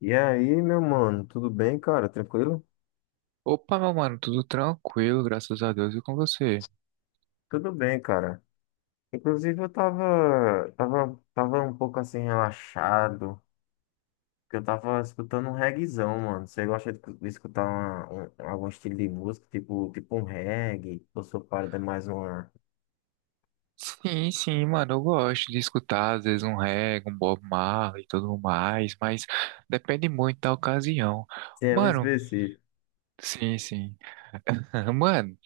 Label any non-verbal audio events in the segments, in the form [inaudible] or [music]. E aí, meu mano, tudo bem, cara? Tranquilo? Opa, meu mano, tudo tranquilo, graças a Deus, e com você? Tudo bem, cara. Inclusive, eu tava um pouco assim relaxado, porque eu tava escutando um reggaezão, mano. Você gosta de escutar algum estilo de música, tipo um reggae, ou sua parada é mais uma... Sim, mano, eu gosto de escutar, às vezes, um reggae, um Bob Marley e tudo mais, mas depende muito da ocasião. Sim, é muito Mano, específico. sim, sim. [laughs] Mano,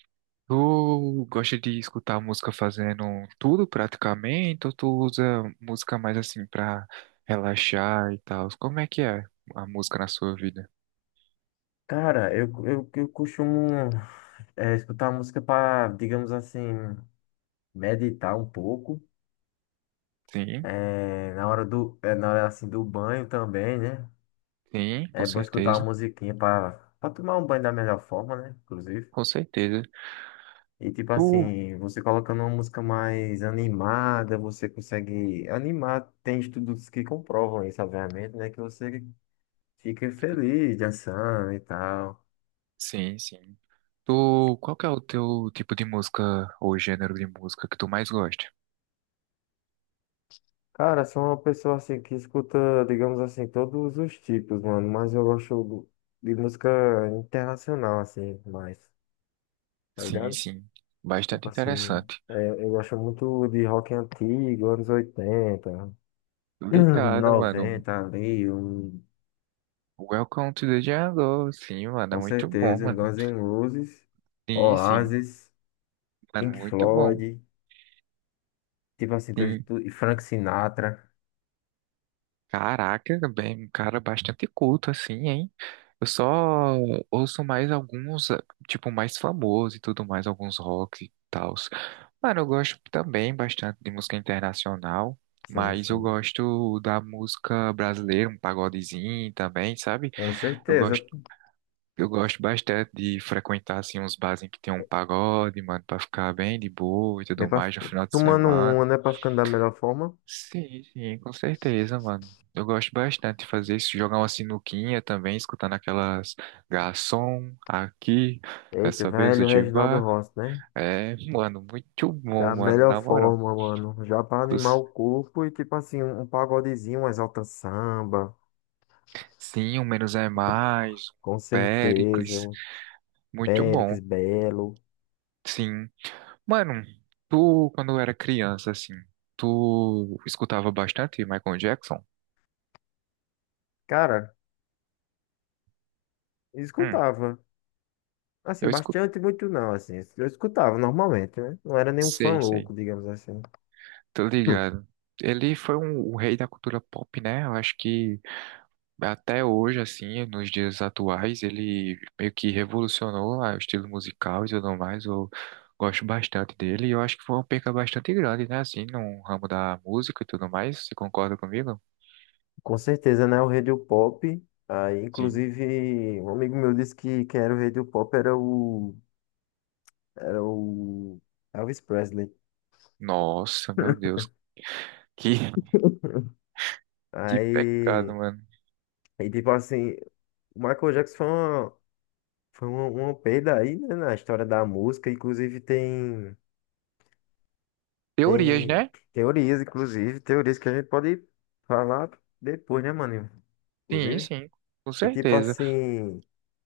tu gosta de escutar música fazendo tudo praticamente, ou tu usa música mais assim pra relaxar e tal? Como é que é a música na sua vida? Cara, eu costumo escutar música pra, digamos assim, meditar um pouco. Sim, Na hora assim do banho também, né? sim, com É bom escutar uma certeza, musiquinha pra tomar um banho da melhor forma, né? Inclusive. com certeza. E tipo Tu assim, você colocando uma música mais animada, você consegue animar. Tem estudos que comprovam isso, obviamente, né? Que você fica feliz dançando e tal. Sim, sim. Tu, qual que é o teu tipo de música ou gênero de música que tu mais gosta? Cara, sou uma pessoa assim que escuta, digamos assim, todos os tipos, mano. Mas de música internacional, assim, mais, tá Sim, ligado? sim. Tipo Bastante assim, interessante. Eu gosto muito de rock antigo, anos 80. [laughs] [clears throat] Obrigado, mano. Noventa ali, Welcome to the jungle. Sim, mano, é com muito bom, certeza, um mano. Guns N' Roses, Sim, sim. Oasis, Mano, Pink muito bom. Floyd, tipo assim, Sim. E Frank Sinatra. Caraca, bem, um cara bastante culto, assim, hein? Eu só ouço mais alguns, tipo, mais famosos e tudo mais, alguns rock e tals. Mano, eu gosto também bastante de música internacional, Sim, mas eu sim, gosto da música brasileira, um pagodezinho também, sabe? com Eu certeza. gosto, eu gosto bastante de frequentar, assim, uns bares em que tem um pagode, mano, pra ficar bem de boa e Bem tudo pra, mais fi- no final de Tomando semana. uma, né, pra ficando da melhor forma. Sim, sim, com certeza, mano. Eu gosto bastante de fazer isso, jogar uma sinuquinha também, escutando aquelas garçom aqui, Eita, nessa mesa velho, de Reginaldo bar. Rossi, né? É, mano, muito Da bom, mano, melhor na moral. forma, mano. Já pra animar Os- o corpo e tipo assim, um pagodezinho, um Exalta Samba, Sim, o menos é mais, o com certeza. Péricles, Um muito Péricles bom. Belo. Sim. Mano, tu, quando era criança, assim, tu escutava bastante Michael Jackson? Cara, Hum, escutava. Assim, eu escutei, bastante, muito não, assim. Eu escutava normalmente, né? Não era nenhum fã sei, sei. louco, digamos assim. Tô Hum, ligado. Ele foi um, o rei da cultura pop, né? Eu acho que até hoje, assim, nos dias atuais, ele meio que revolucionou o estilo musical e tudo mais. Eu gosto bastante dele e eu acho que foi uma perca bastante grande, né? Assim, no ramo da música e tudo mais. Você concorda comigo? com certeza, né? O Radio Pop. Aí, Sim. inclusive, um amigo meu disse que quem era o Radio Pop era o Elvis Presley. Nossa, meu [laughs] Deus. Que, [laughs] que pecado, Aí, mano. aí tipo assim, o Michael Jackson uma perda aí, né, na história da música. Inclusive, Teorias, tem né? teorias, inclusive, teorias que a gente pode falar depois, né, mano? Sim, Inclusive. sim, com E tipo certeza. assim,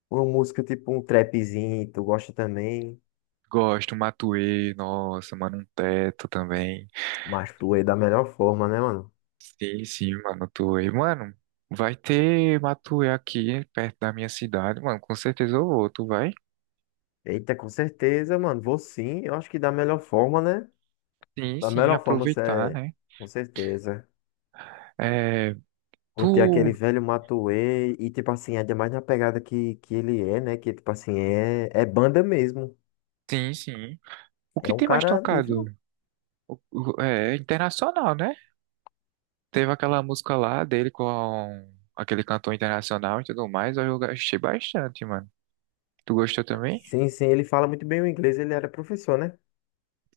uma música tipo um trapzinho, tu gosta também, Gosto, Matuê, nossa, mano, um teto também. mas tu é da melhor forma, né, mano? Sim, sim, Matuê. Mano, vai ter Matuê aqui perto da minha cidade, mano. Com certeza eu vou. Tu vai? Eita, com certeza, mano. Vou sim, eu acho que da melhor forma, né? Sim, Da sim, melhor forma, aproveitar, né? com certeza. É, Curtir aquele tu. velho Matuê e tipo assim, ainda mais na pegada que ele é, né? Que tipo assim, é banda mesmo. Sim, sim. O É que um tem mais cara tocado? nível. É internacional, né? Teve aquela música lá dele com aquele cantor internacional e tudo mais. Eu gostei bastante, mano. Tu gostou também? Sim, sim, ele fala muito bem o inglês, ele era professor, né?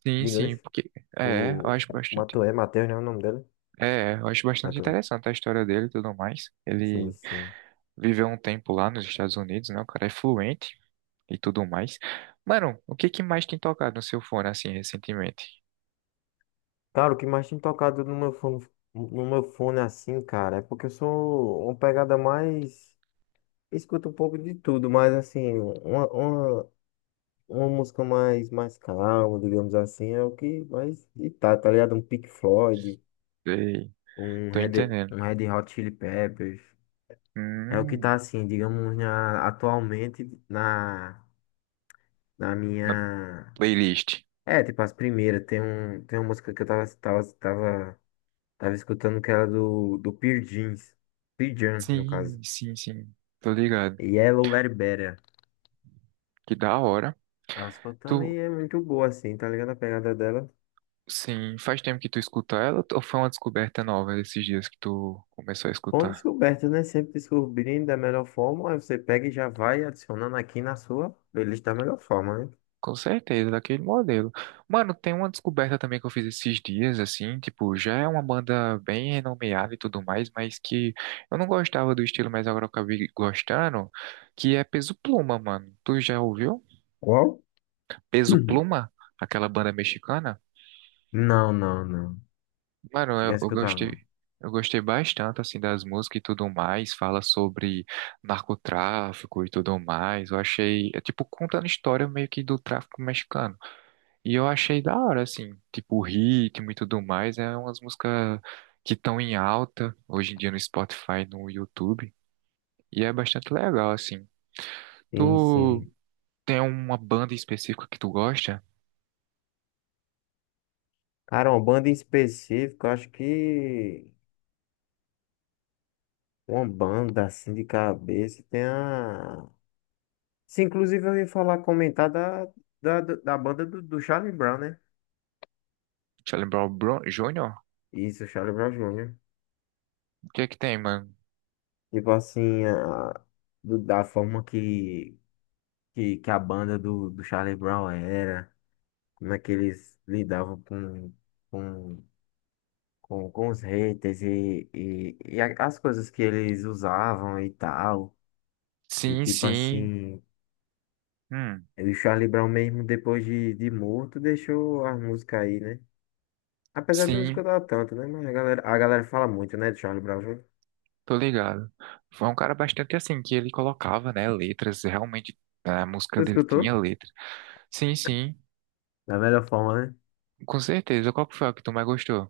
Sim, De sim, inglês. porque. É, eu O acho bastante. Matuê, Matheus, né? O nome dele? É, eu acho bastante Matuê. interessante a história dele e tudo mais. Sim, Ele. sim. Viveu um tempo lá nos Estados Unidos, né? O cara é fluente e tudo mais. Mano, o que que mais tem tocado no seu fone assim recentemente? Cara, o que mais tem tocado no meu fone, no meu fone assim, cara, é porque eu sou uma pegada mais. Escuto um pouco de tudo, mas assim, uma música mais, mais calma, digamos assim, é o que mais. E tá, tá ligado? Um Pink Floyd, Sei, tô entendendo. um Red Hot Chili Peppers. É o que tá Hum, assim, digamos, atualmente na, na na minha. playlist. É, tipo, as primeiras. Tem, um, tem uma música que eu tava escutando que era do Pearl Jeans. Pearl Jam, no caso. Sim, sim, sim. Tô ligado. Yellow Let It Better. Que da hora. Tava escutando Tu, e é muito boa, assim, tá ligado? A pegada dela. sim, faz tempo que tu escuta ela ou foi uma descoberta nova esses dias que tu começou a Bom escutar? descoberta, né? Sempre descobrindo da melhor forma. Aí você pega e já vai adicionando aqui na sua playlist da melhor forma, né? Com certeza, daquele modelo. Mano, tem uma descoberta também que eu fiz esses dias, assim, tipo, já é uma banda bem renomeada e tudo mais, mas que eu não gostava do estilo, mas agora eu acabei gostando, que é Peso Pluma, mano. Tu já ouviu? Qual? Peso [clears throat] Pluma? Aquela banda mexicana? Não, não, não. Mano, Cheguei a eu escutar, gostei. não. Eu gostei bastante, assim, das músicas e tudo mais. Fala sobre narcotráfico e tudo mais. Eu achei, é tipo, contando história meio que do tráfico mexicano. E eu achei da hora, assim, tipo o ritmo e tudo mais, é umas músicas que estão em alta hoje em dia no Spotify, no YouTube, e é bastante legal, assim. Sim, Tu sim. tem uma banda específica que tu gosta? Cara, uma banda em específico, eu acho que uma banda assim de cabeça tem a. Se inclusive eu ouvi falar comentar da banda do Charlie Brown, né? Jr.? Isso, Charlie Brown Jr. O que é que tem, mano? Tipo assim, da forma que a banda do Charlie Brown era, como é que eles lidavam com, com os haters as coisas que eles usavam e tal. E Sim, tipo sim, assim, hum, o Charlie Brown mesmo depois de morto deixou a música aí, né? Apesar de eu não sim, escutar tanto, né? Mas a galera fala muito, né, de Charlie Brown Jr. tô ligado. Foi um cara bastante assim, que ele colocava, né, letras, realmente a Tu música dele tinha escutou? letra. Sim, sim, Da melhor forma, né? com certeza. Qual que foi a que tu mais gostou?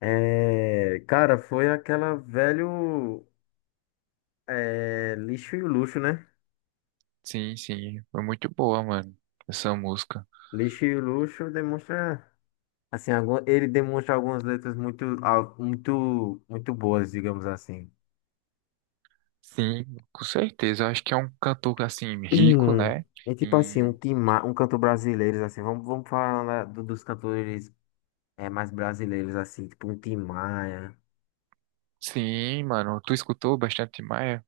É, cara, foi aquela velho lixo e o luxo, né? Sim, sim, foi muito boa, mano, essa música. Lixo e o luxo demonstra, assim, algum, ele demonstra algumas letras muito, muito, muito boas, digamos assim. [clears throat] Sim, com certeza. Eu acho que é um cantor assim rico, Hum, né? é tipo assim, um, Em- tima, um canto brasileiro, assim, vamos falar dos cantores mais brasileiros, assim, tipo um Tim Maia. Sim, mano, tu escutou bastante Maia?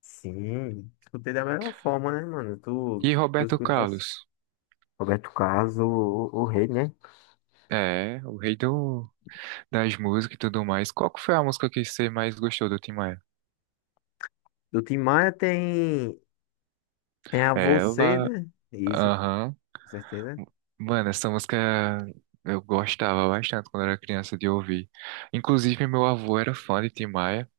Sim, escutei da melhor forma, né, mano? Tu, E tu Roberto escutas Carlos? Roberto Carlos, o rei, né? É, o rei do... das músicas e tudo mais. Qual que foi a música que você mais gostou do Tim Maia? Do Tim Maia tem, tem a você, Ela, né? Isso, com aham. certeza. Mano, essa música eu gostava bastante quando era criança de ouvir. Inclusive, meu avô era fã de Tim Maia.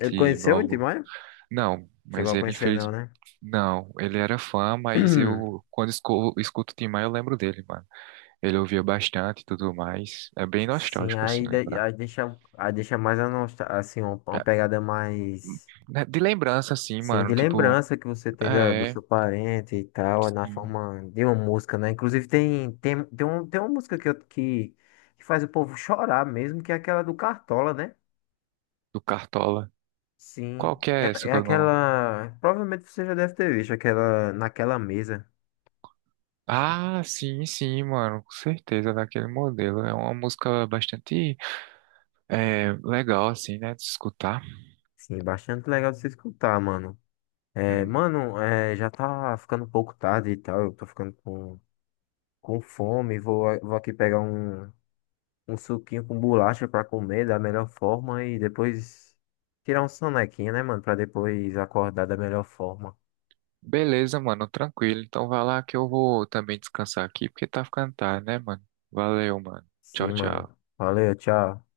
Ele meu conheceu o Tim avô. Maia? Não, Chegou mas a ele conhecer, infeliz. não, né? Não, ele era fã, mas eu, [clears throat] escuto o Tim Maia, eu lembro dele, mano. Ele ouvia bastante e tudo mais. É bem Sim, nostálgico, assim, lembrar. Aí deixa mais a nostalgia, assim, uma É, pegada mais. né, de lembrança, assim, Sim, de mano, tipo, lembrança que você tem da, do é, seu parente e tal, na sim, forma de uma música, né? Inclusive tem uma música que faz o povo chorar mesmo, que é aquela do Cartola, né? do Cartola. Qual Sim. que é É, essa é que eu não... aquela. Provavelmente você já deve ter visto aquela naquela mesa. Ah, sim, sim, mano, com certeza, daquele modelo. É uma música bastante legal, assim, né, de escutar. Sim, bastante legal de você escutar, mano. É, Uhum. mano, é, já tá ficando um pouco tarde e tal. Eu tô ficando com fome. Vou aqui pegar um suquinho com bolacha pra comer da melhor forma e depois tirar um sonequinho, né, mano? Pra depois acordar da melhor forma. Beleza, mano, tranquilo. Então vai lá que eu vou também descansar aqui, porque tá ficando tarde, né, mano? Valeu, mano. Sim, Tchau, tchau. mano. Valeu, tchau.